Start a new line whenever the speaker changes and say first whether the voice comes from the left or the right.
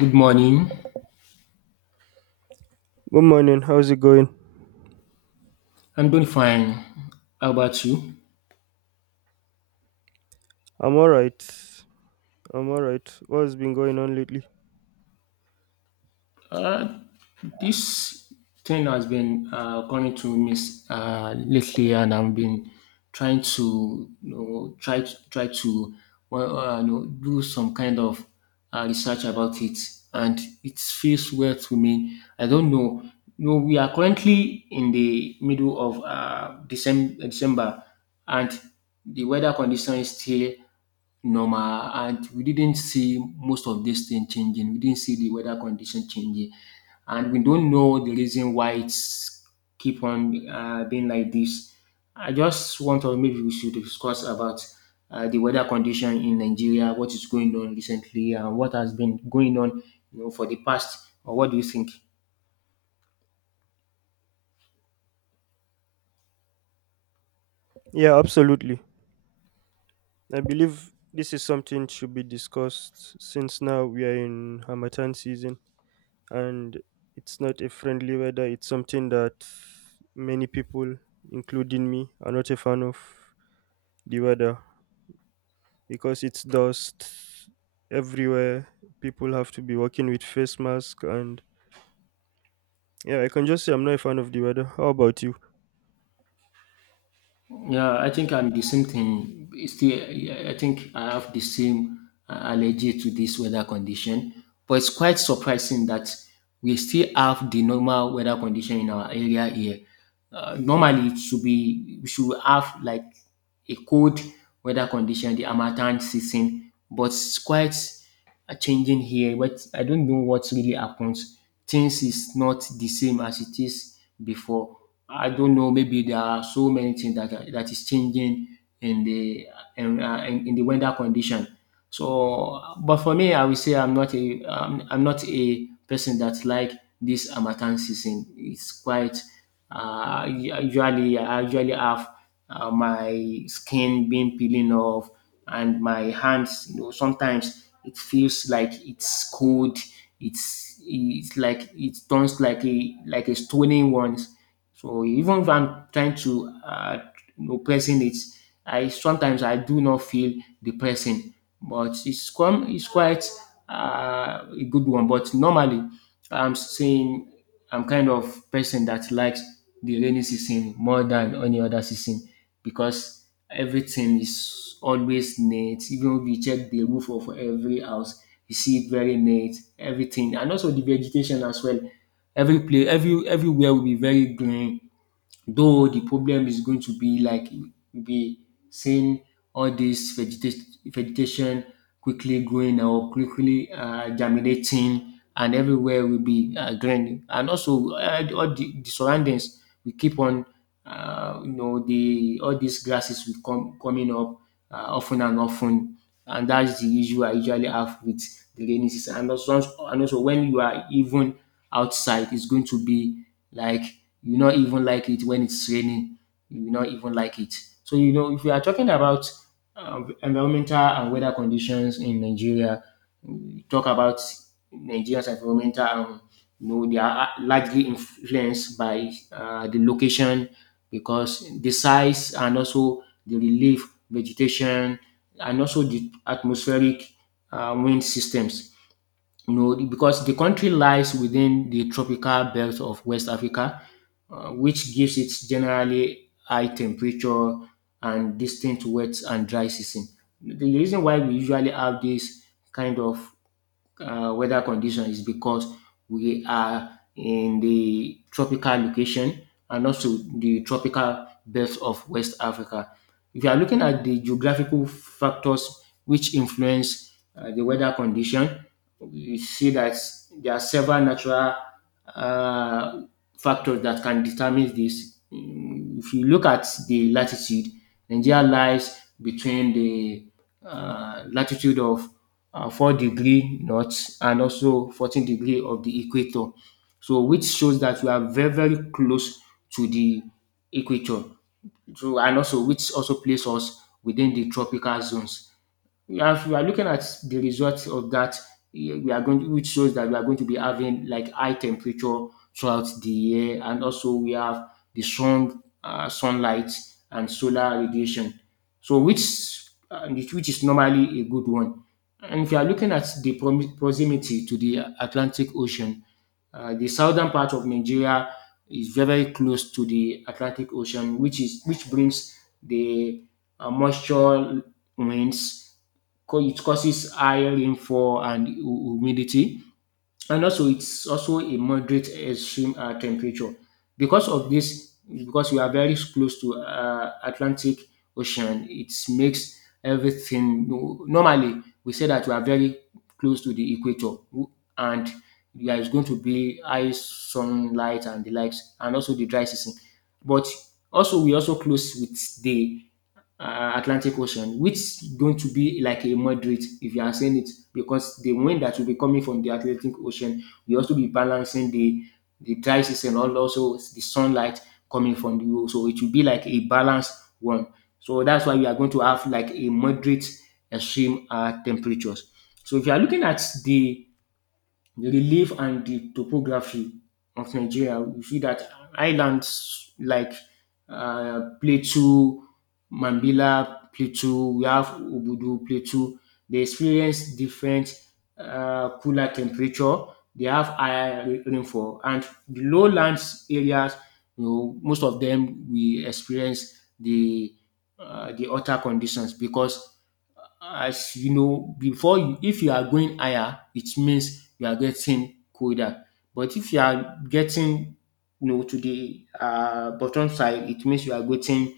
left: Good morning.
right: Good morning. How's it going?
left: I'm doing fine. How about you?
right: I'm all right. I'm all right. What's been going on lately?
left: Uh, this thing has been coming to me lately, and I've been trying to try to do some kind of research about it, and it feels weird to me. I don't know. No, we are currently in the middle of December, and the weather condition is still normal, and we didn't see most of this thing changing. We didn't see the weather condition changing, and we don't know the reason why it's keep on being like this. I just want to maybe we should discuss about the weather condition in Nigeria, what is going on recently, and what has been going on, you know, for the past. Or what do you think?
right: Yeah, absolutely. I believe this is something should be discussed since now we are in Hamatan season, and it's not a friendly weather. It's something that many people, including me, are not a fan of the weather because it's dust everywhere. People have to be working with face mask, and yeah, I can just say I'm not a fan of the weather. How about you?
left: Yeah, I think I'm the same thing. Still, I think I have the same allergy to this weather condition. But it's quite surprising that we still have the normal weather condition in our area here. Normally, it should be we should have like a cold weather condition, the Amatan season. But it's quite are changing here, but I don't know what really happens. Things is not the same as it is before. I don't know. Maybe there are so many things that is changing in the in the weather condition. So, but for me, I will say I'm not a person that like this Harmattan season. It's quite usually I usually have my skin being peeling off and my hands. You know, sometimes it feels like it's cold. It's like it turns like a stony one. So even if I'm trying to pressing it, I sometimes I do not feel the pressing, but it's quite a good one. But normally, I'm saying I'm kind of person that likes the rainy season more than any other season because everything is always neat. Even if you check the roof of every house, you see it very neat. Everything and also the vegetation as well. Every place, everywhere will be very green, though the problem is going to be like you'll be seeing all this vegetation quickly growing or quickly germinating, and everywhere will be green. And also, all the surroundings will keep on, the all these grasses will come coming up often and often, and that's the issue I usually have with the rainy season. And also when you are even outside, it's going to be like you not even like it when it's raining. You will not even like it. So you know, if we are talking about environmental and weather conditions in Nigeria, we talk about Nigeria's environmental. You know, they are largely influenced by the location because the size and also the relief vegetation and also the atmospheric wind systems, you know, because the country lies within the tropical belt of West Africa, which gives it generally high temperature and distinct wet and dry season. The reason why we usually have this kind of weather condition is because we are in the tropical location and also the tropical belt of West Africa. If you are looking at the geographical factors which influence the weather condition, we see that there are several natural uh, factors that can determine this. If you look at the latitude, Nigeria lies between the latitude of 4-degree north and also 14 degree of the equator. So which shows that we are very, very close to the equator. So, and also which also places us within the tropical zones, we are looking at the results of that. We are going to, Which shows that we are going to be having like high temperature throughout the year, and also we have sunlight and solar radiation. So which is normally a good one. And if you are looking at the proximity to the Atlantic Ocean, the southern part of Nigeria is very very close to the Atlantic Ocean, which is which brings the moisture winds. It causes high rainfall and humidity, and also it's also a moderate extreme temperature because of this, because we are very close to Atlantic Ocean. It makes everything no, normally we say that we are very close to the equator and there is going to be high sunlight and the likes and also the dry season, but also we also close with the Atlantic Ocean, which is going to be like a moderate if you are saying it, because the wind that will be coming from the Atlantic Ocean will also be balancing the dry season and also the sunlight coming from the world. So it will be like a balanced one. So that's why we are going to have like a moderate extreme temperatures. So if you are looking at the relief and the topography of Nigeria, you see that islands like Plateau, Mambila, Plateau, we have Obudu, Plateau, they experience different cooler temperature, they have higher rainfall, and the lowlands areas, you know, most of them we experience the hotter conditions because, as you know before you, if you are going higher it means you are getting colder. But if you are getting, you know, to the bottom side, it means you are getting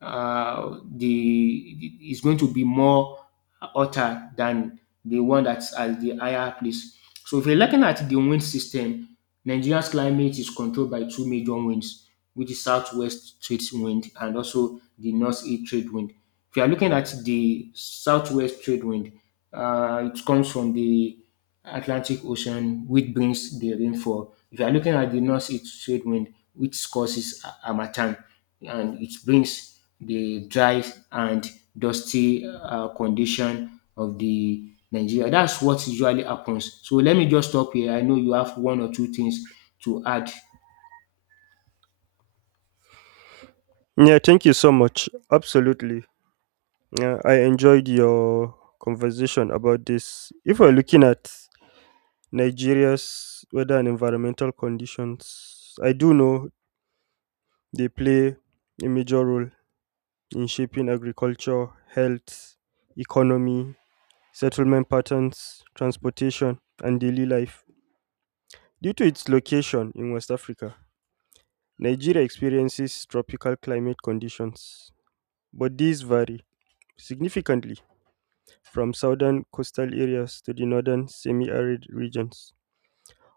left: the it's going to be more hotter than the one that's at the higher place. So if you're looking at the wind system, Nigeria's climate is controlled by two major winds, which is southwest trade wind and also the north east trade wind. If you are looking at the southwest trade wind, it comes from the Atlantic Ocean, which brings the rainfall. If you are looking at the northeast trade wind, which causes harmattan, and it brings the dry and dusty condition of the Nigeria. That's what usually happens. So let me just stop here. I know you have one or two things to add.
right: Yeah, thank you so much. Absolutely. Yeah, I enjoyed your conversation about this. If we're looking at Nigeria's weather and environmental conditions, I do know they play a major role in shaping agriculture, health, economy, settlement patterns, transportation, and daily life. Due to its location in West Africa, Nigeria experiences tropical climate conditions, but these vary significantly from southern coastal areas to the northern semi-arid regions.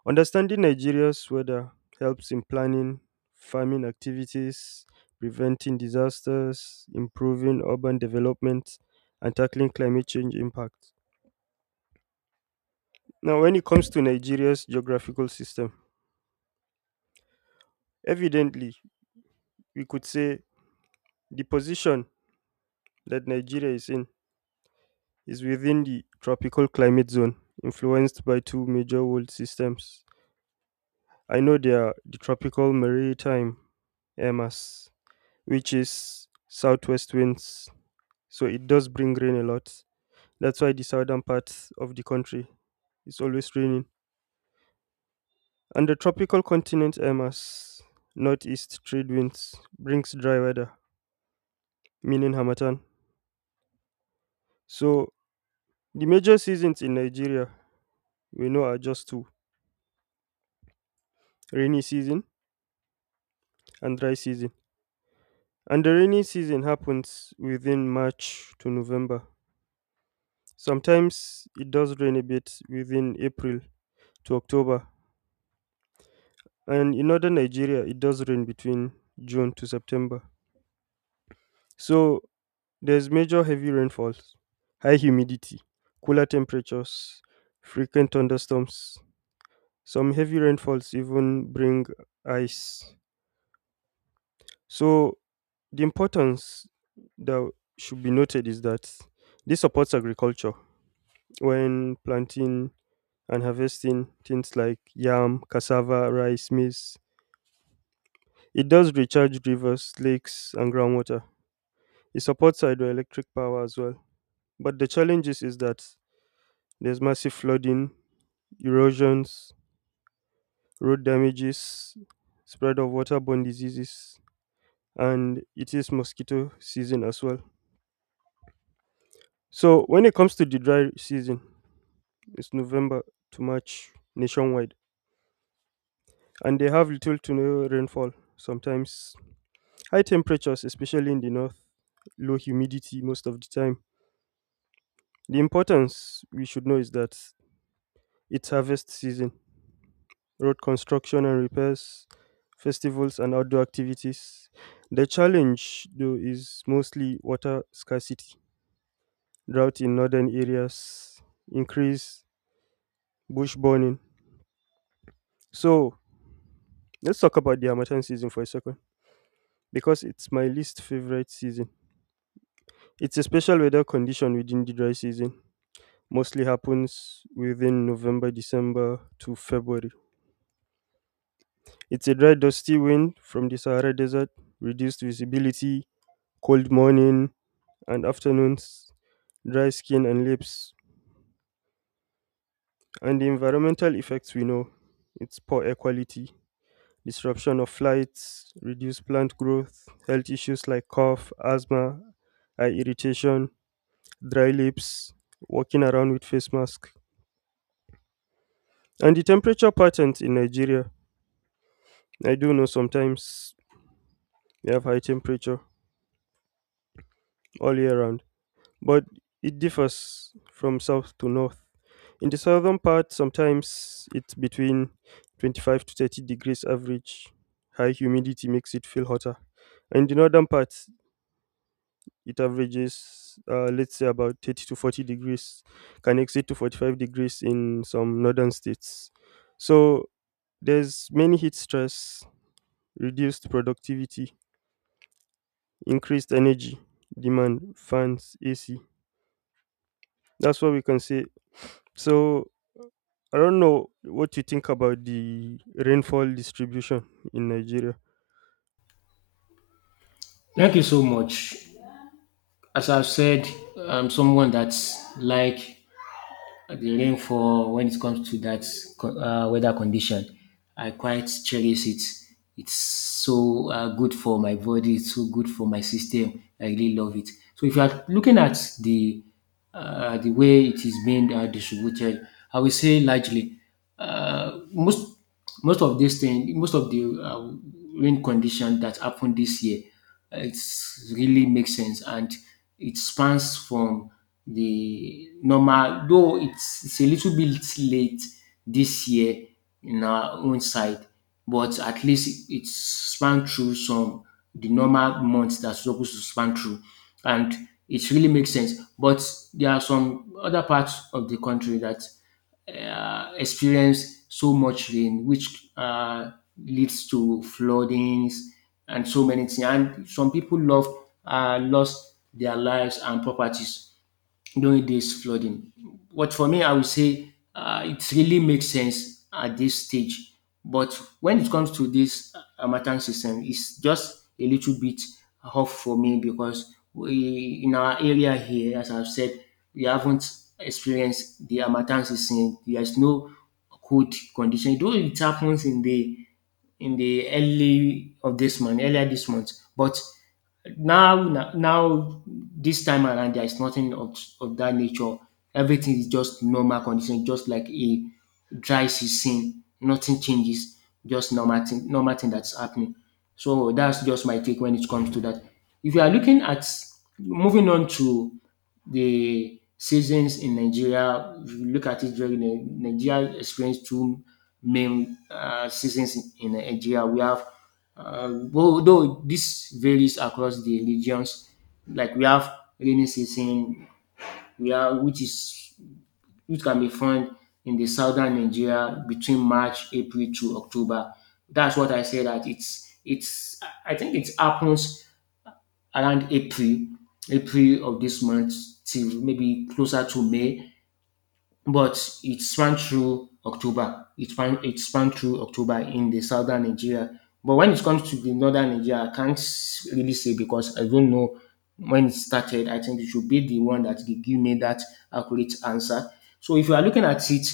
right: Understanding Nigeria's weather helps in planning farming activities, preventing disasters, improving urban development, and tackling climate change impacts. Now, when it comes to Nigeria's geographical system, evidently we could say the position that Nigeria is in is within the tropical climate zone, influenced by two major world systems. I know they are the tropical maritime Emas, which is southwest winds, so it does bring rain a lot. That's why the southern part of the country is always raining. And the tropical continent Emas, northeast trade winds, brings dry weather, meaning Hamatan. So the major seasons in Nigeria we know are just two: rainy season and dry season. And the rainy season happens within March to November. Sometimes it does rain a bit within April to October, and in northern Nigeria, it does rain between June to September. So there's major heavy rainfalls, high humidity, cooler temperatures, frequent thunderstorms. Some heavy rainfalls even bring ice. So the importance that should be noted is that this supports agriculture when planting and harvesting things like yam, cassava, rice, maize. It does recharge rivers, lakes, and groundwater. It supports hydroelectric power as well. But the challenges is that there's massive flooding, erosions, road damages, spread of waterborne diseases, and it is mosquito season as well. So when it comes to the dry season, it's November to March nationwide, and they have little to no rainfall, sometimes high temperatures, especially in the north, low humidity most of the time. The importance we should know is that it's harvest season, road construction and repairs, festivals and outdoor activities. The challenge, though, is mostly water scarcity, drought in northern areas, increase bush burning. So, let's talk about the Harmattan season for a second because it's my least favorite season. It's a special weather condition within the dry season. Mostly happens within November, December to February. It's a dry, dusty wind from the Sahara Desert, reduced visibility, cold morning and afternoons, dry skin and lips, and the environmental effects we know. It's poor air quality, disruption of flights, reduced plant growth, health issues like cough, asthma, eye irritation, dry lips, walking around with face mask. And the temperature patterns in Nigeria. I do know sometimes we have high temperature all year round, but it differs from south to north. In the southern part, sometimes it's between 25 to 30 degrees average. High humidity makes it feel hotter. In the northern part, it averages, let's say, about 30 to 40 degrees, can exceed to 45 degrees in some northern states. So there's many heat stress, reduced productivity, increased energy demand, fans, AC. That's what we can say. So I don't know what you think about the rainfall distribution in Nigeria.
left: Thank you so much. As I've said, I'm someone that's like the rain for when it comes to that weather condition. I quite cherish it. It's so good for my body. It's so good for my system. I really love it. So if you are looking at the way it is being distributed, I would say largely uh, most most of this thing, most of the rain condition that happened this year, it's really makes sense, and it spans from the normal, though it's a little bit late this year in our own side, but at least it span through some the normal months that's supposed to span through, and it really makes sense. But there are some other parts of the country that experience so much rain, which leads to floodings and so many things. And some people love lost their lives and properties during this flooding. But for me, I would say it really makes sense at this stage. But when it comes to this Amatan system, it's just a little bit off for me because we in our area here, as I've said, we haven't experienced the Amatan system. There's no cold condition, though it happens in the early of this month, earlier this month, but now, this time around, there is nothing of that nature. Everything is just normal condition, just like a dry season. Nothing changes, just normal thing that's happening. So that's just my take when it comes to that. If you are looking at moving on to the seasons in Nigeria, if you look at it very Nigeria experience two main seasons in Nigeria. We have though this varies across the regions, like we have rainy season, we are which is which can be found in the southern Nigeria between March, April to October. That's what I say that it's I think it happens around April, April of this month till maybe closer to May, but it spanned through October. It spanned through October in the southern Nigeria. But when it comes to the northern Nigeria, I can't really say because I don't know when it started. I think it should be the one that give me that accurate answer. So if you are looking at it,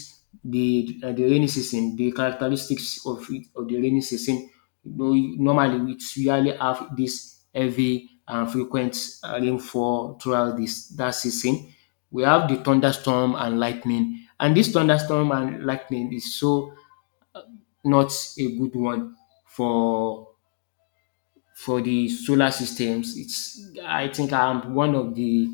left: the rainy season, the characteristics of it, of the rainy season no, normally we really have this heavy and frequent rainfall throughout this that season. We have the thunderstorm and lightning, and this thunderstorm and lightning is so not a good one for for the solar systems. It's, I think I'm one of the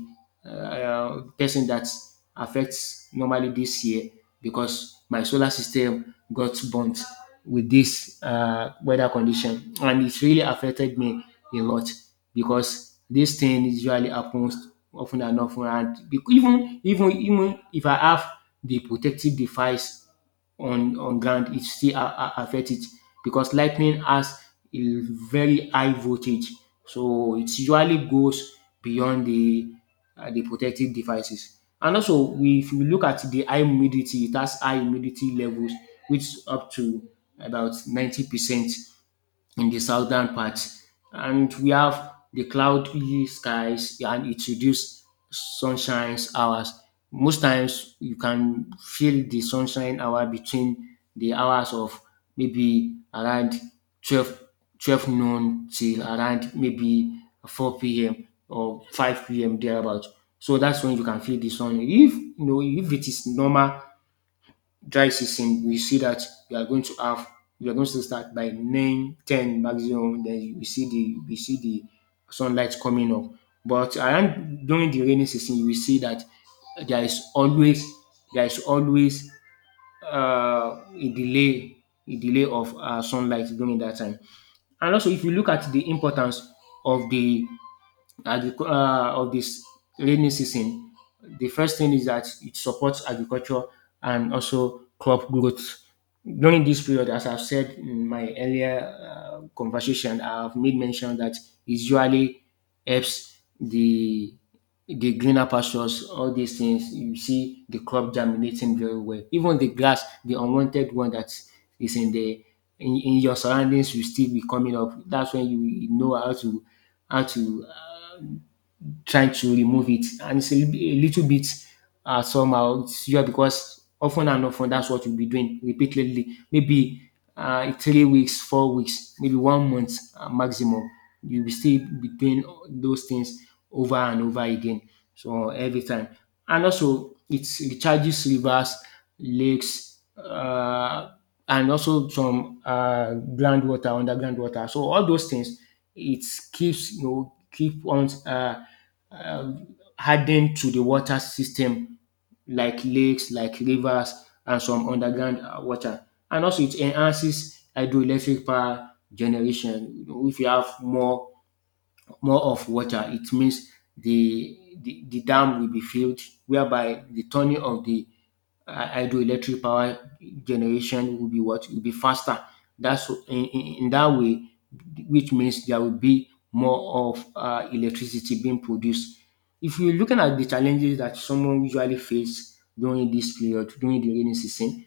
left: person that affects normally this year because my solar system got burnt with this weather condition, and it's really affected me a lot because this thing usually happens often and often, and even if I have the protective device on ground, it still affect it because lightning has a very high voltage, so it usually goes beyond the protective devices. And also we, if we look at the high humidity, it has high humidity levels which up to about 90% in the southern part. And we have the cloudy skies and it reduces sunshine hours. Most times you can feel the sunshine hour between the hours of maybe around 12 12 noon till around maybe 4 p.m or 5 p.m thereabout. So that's when you can feel the sun, if you know, if it is normal dry season. We see that we are going to have we are going to start by 9, 10 maximum. Then we see the sunlight coming up. But around during the rainy season, you will see that there is always there is always a delay of sunlight during that time. And also, if you look at the importance of of this rainy season, the first thing is that it supports agriculture and also crop growth. During this period, as I've said in my earlier conversation, I've made mention that it usually helps the greener pastures, all these things. You see the crop germinating very well. Even the grass, the unwanted one that is in your surroundings will still be coming up. That's when you know how to how to uh, trying to remove it. And it's a little bit somehow. It's just because often and often, that's what you'll be doing repeatedly. Maybe 3 weeks, 4 weeks, maybe 1 month maximum. You'll still be doing those things over and over again. So every time. And also, it recharges rivers, lakes, and also some groundwater, underground water. So all those things, it keeps, keep on hardened to the water system, like lakes, like rivers, and some underground water. And also, it enhances hydroelectric power generation. You know, if you have more of water, it means the the dam will be filled, whereby the turning of the hydroelectric power generation will be, what, will be faster. That's in that way, which means there will be more of electricity being produced. If you're looking at the challenges that someone usually face during this period, during the rainy season,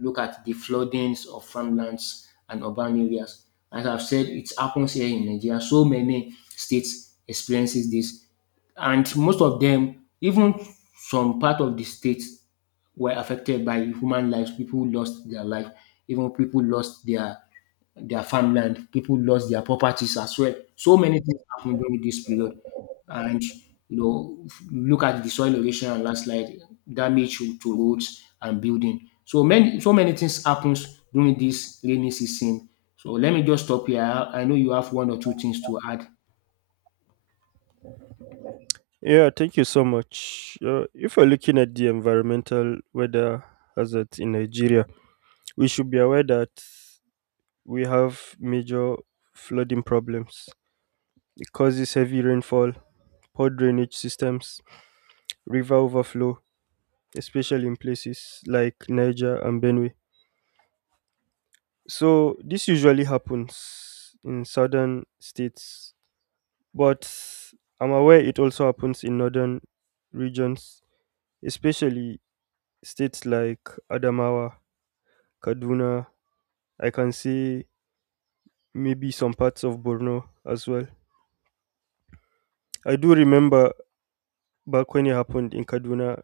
left: look at the floodings of farmlands and urban areas. As I've said, it happens here in Nigeria. So many states experiences this, and most of them, even some part of the states, were affected by human lives. People lost their life. Even people lost their farmland. People lost their properties as well. So many things happened during this period, and, you know, look at the soil erosion and landslide damage to roads and building. So many, so many things happens during this rainy season. So let me just stop here. I know you have one or two things to add.
right: Yeah, thank you so much. If we're looking at the environmental weather hazards in Nigeria, we should be aware that we have major flooding problems. It causes heavy rainfall, poor drainage systems, river overflow, especially in places like Niger and Benue. So this usually happens in southern states, but I'm aware it also happens in northern regions, especially states like Adamawa, Kaduna, I can say maybe some parts of Borno as well. I do remember back when it happened in Kaduna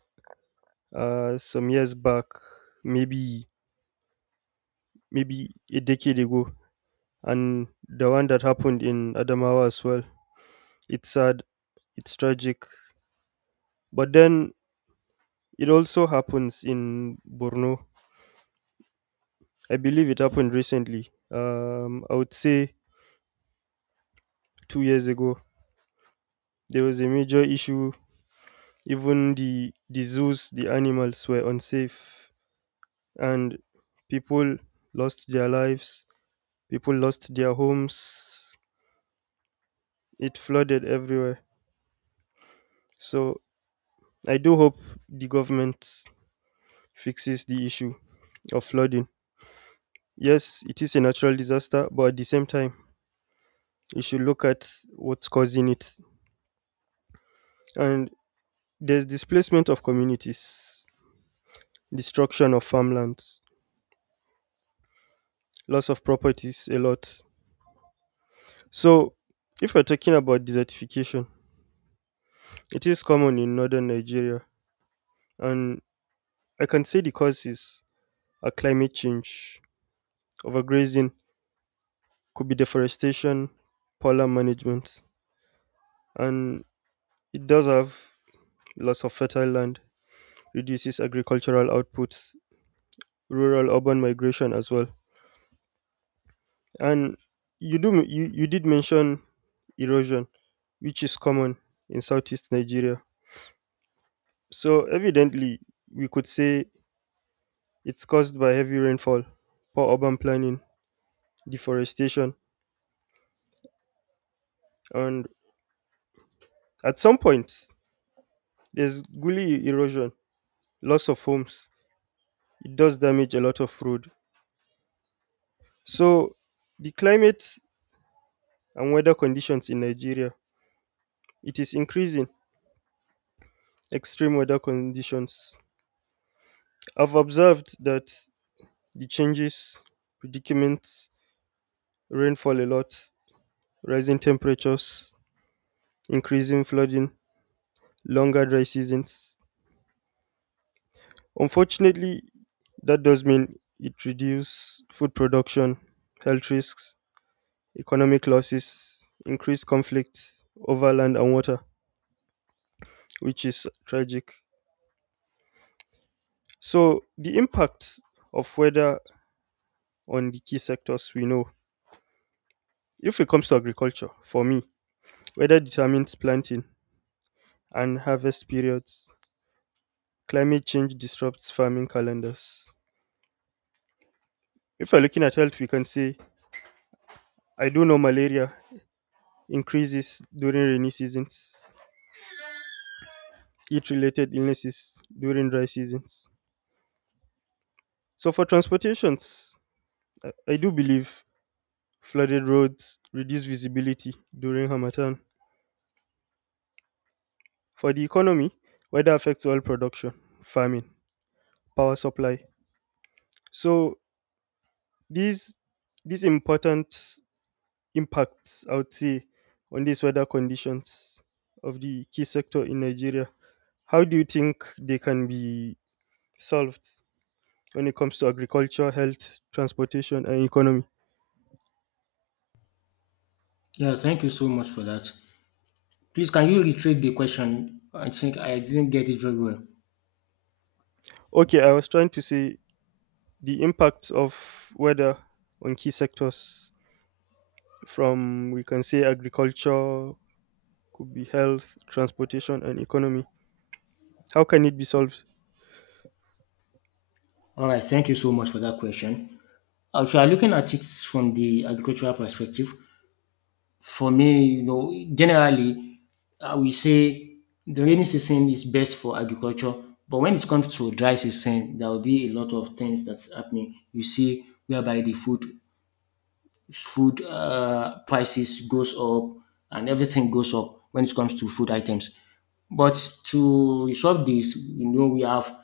right: some years back, maybe maybe a decade ago, and the one that happened in Adamawa as well. It's sad, it's tragic, but then it also happens in Borno. I believe it happened recently. I would say 2 years ago, there was a major issue. Even the zoos, the animals were unsafe, and people lost their lives. People lost their homes. It flooded everywhere. So I do hope the government fixes the issue of flooding. Yes, it is a natural disaster, but at the same time, you should look at what's causing it. And there's displacement of communities, destruction of farmlands, loss of properties a lot. So, if we're talking about desertification, it is common in northern Nigeria, and I can say the causes are climate change, overgrazing, could be deforestation, polar management, and it does have loss of fertile land, reduces agricultural outputs, rural urban migration as well. And you did mention erosion, which is common in southeast Nigeria. So, evidently, we could say it's caused by heavy rainfall, poor urban planning, deforestation, and at some point, there's gully erosion, loss of homes. It does damage a lot of road. So, the climate and weather conditions in Nigeria, it is increasing extreme weather conditions. I've observed that the changes, predicaments, rainfall a lot, rising temperatures, increasing flooding, longer dry seasons, unfortunately, that does mean it reduces food production, health risks, economic losses, increased conflicts over land and water, which is tragic. So, the impact of weather on the key sectors we know, if it comes to agriculture, for me, weather determines planting and harvest periods. Climate change disrupts farming calendars. If we're looking at health, we can say, I do know malaria increases during rainy seasons, heat related illnesses during dry seasons. So, for transportations, I do believe flooded roads reduce visibility during Hamatan. For the economy, weather affects oil production, farming, power supply. So, these, these important impacts, I would say, on these weather conditions of the key sector in Nigeria, how do you think they can be solved when it comes to agriculture, health, transportation, and economy?
left: Yeah, thank you so much for that. Please, can you retrace the question? I think I didn't get it very well.
right: Okay, I was trying to say the impact of weather on key sectors from we can say agriculture, could be health, transportation and economy. How can it be solved?
left: All right, thank you so much for that question. If you are looking at it from the agricultural perspective, for me, you know, generally, I will say the rainy season is best for agriculture. But when it comes to dry season, there will be a lot of things that's happening. You see, whereby the food prices goes up and everything goes up when it comes to food items. But to resolve this, you know, we have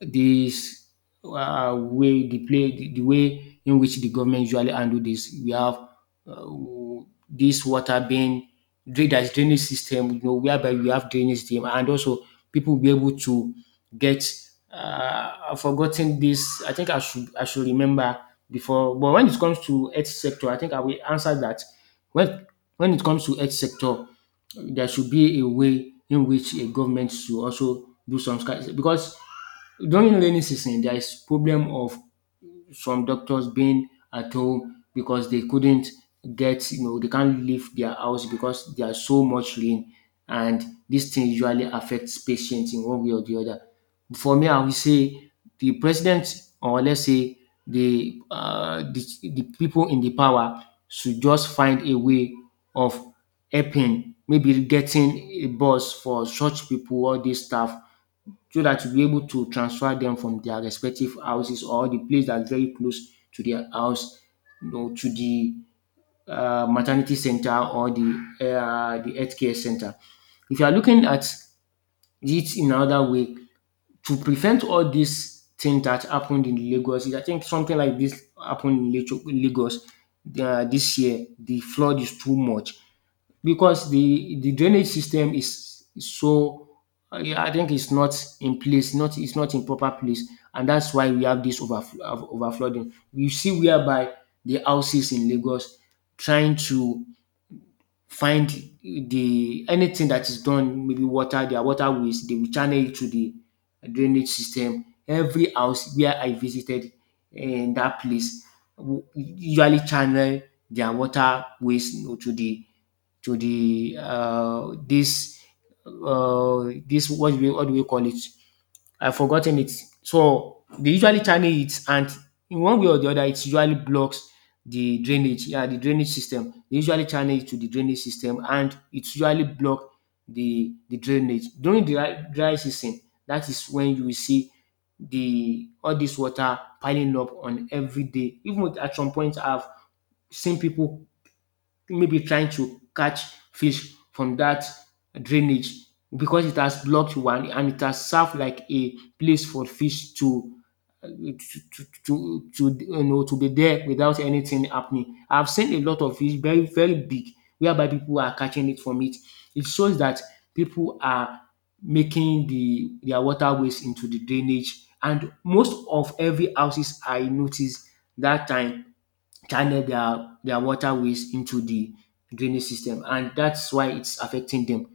left: this way the play the way in which the government usually handle this. We have this water being dra- there's drainage system, you know, whereby we have drainage system, and also people will be able to get. I've forgotten this. I think I should remember before. But when it comes to health sector, I think I will answer that. When when it comes to health sector, there should be a way in which a government should also do some kind, because during rainy season there is problem of some doctors being at home because they couldn't get, you know, they can't leave their house because there are so much rain. And this thing usually affects patients in one way or the other. For me, I would say the president, or let's say the people in the power should just find a way of helping, maybe getting a bus for such people or this staff so that you'll be able to transfer them from their respective houses or the place that's very close to their house, you know, to the maternity center or the healthcare center. If you are looking at it in another way, to prevent all these things that happened in Lagos, I think something like this happened in Lagos this year. The flood is too much because the drainage system is so yeah, I think it's not in place, not it's not in proper place, and that's why we have this over flooding. You see whereby the houses in Lagos trying to find the anything that is done, maybe water, their waterways, they will channel it to the drainage system. Every house where I visited in that place usually channel their waterways, you know, to the this this what do we call it? I've forgotten it. So they usually channel it, and in one way or the other, it usually blocks the drainage. Yeah, the drainage system. They usually channel it to the drainage system, and it usually block the drainage during the dry season. That is when you will see the all this water piling up on every day. Even at some point, I've seen people maybe trying to catch fish from that drainage because it has blocked one and it has served like a place for fish uh, to to to be there without anything happening. I've seen a lot of fish, very very big, whereby people are catching it from it. It shows that people are making the their waterways into the drainage, and most of every houses I noticed that time channel their waterways into the drainage system, and that's why it's affecting them,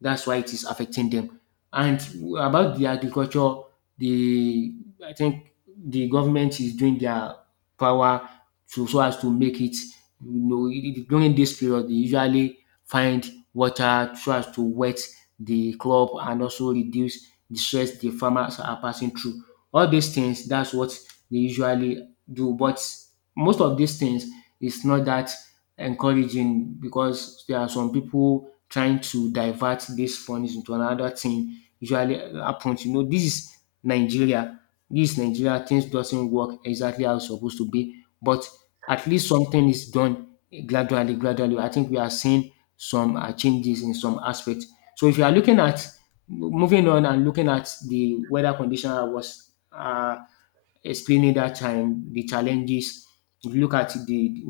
left: that's why it is affecting them. And about the agriculture, the, I think the government is doing their power to, so as to make it, you know, during this period they usually find water so as to wet the crop and also reduce the stress the farmers are passing through. All these things, that's what they usually do, but most of these things is not that encouraging because there are some people trying to divert these funds into another thing usually happens. You know, this is Nigeria. This is Nigeria. Things doesn't work exactly how it's supposed to be, but at least something is done gradually, gradually. I think we are seeing some changes in some aspects. So if you are looking at moving on and looking at the weather condition I was explaining that time, the challenges. If you look at the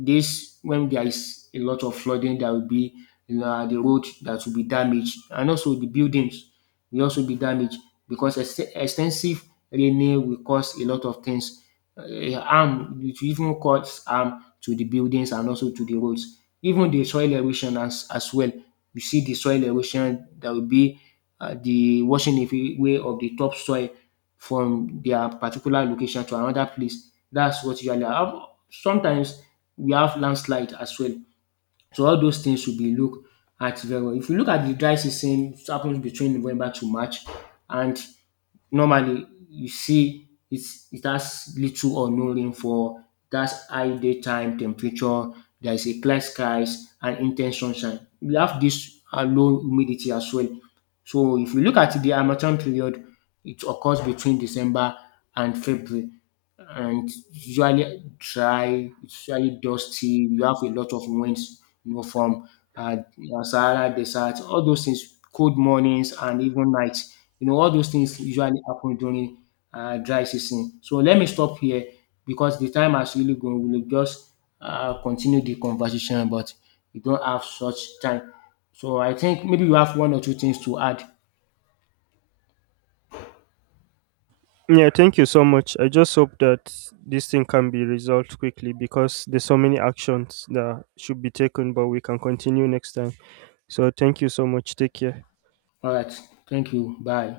left: this, when there is a lot of flooding, there will be the road that will be damaged, and also the buildings will also be damaged, because extensive raining will cause a lot of things. Harm, it will even cause harm to the buildings and also to the roads. Even the soil erosion as well. You see the soil erosion. There will be the washing away of the topsoil from their particular location to another place. That's what usually hap. Sometimes we have landslide as well. So all those things should be looked at very well. If you look at the dry season, it happens between November to March, and normally you see it's, it has little or no rain for that high daytime temperature. There is a clear skies and intense sunshine. We have this low humidity as well. So if you look at the Harmattan period, it occurs between December and February, and it's usually dry, it's usually dusty. You have a lot of winds, you know, from uh, Sahara Desert, all those things, cold mornings and even nights. You know, all those things usually happen during dry season. So let me stop here because the time has really gone. We'll just continue the conversation, but we don't have such time. So I think maybe you have one or two things to add.
right: Yeah, thank you so much. I just hope that this thing can be resolved quickly because there's so many actions that should be taken, but we can continue next time. So thank you so much. Take care.
left: All right. Thank you. Bye.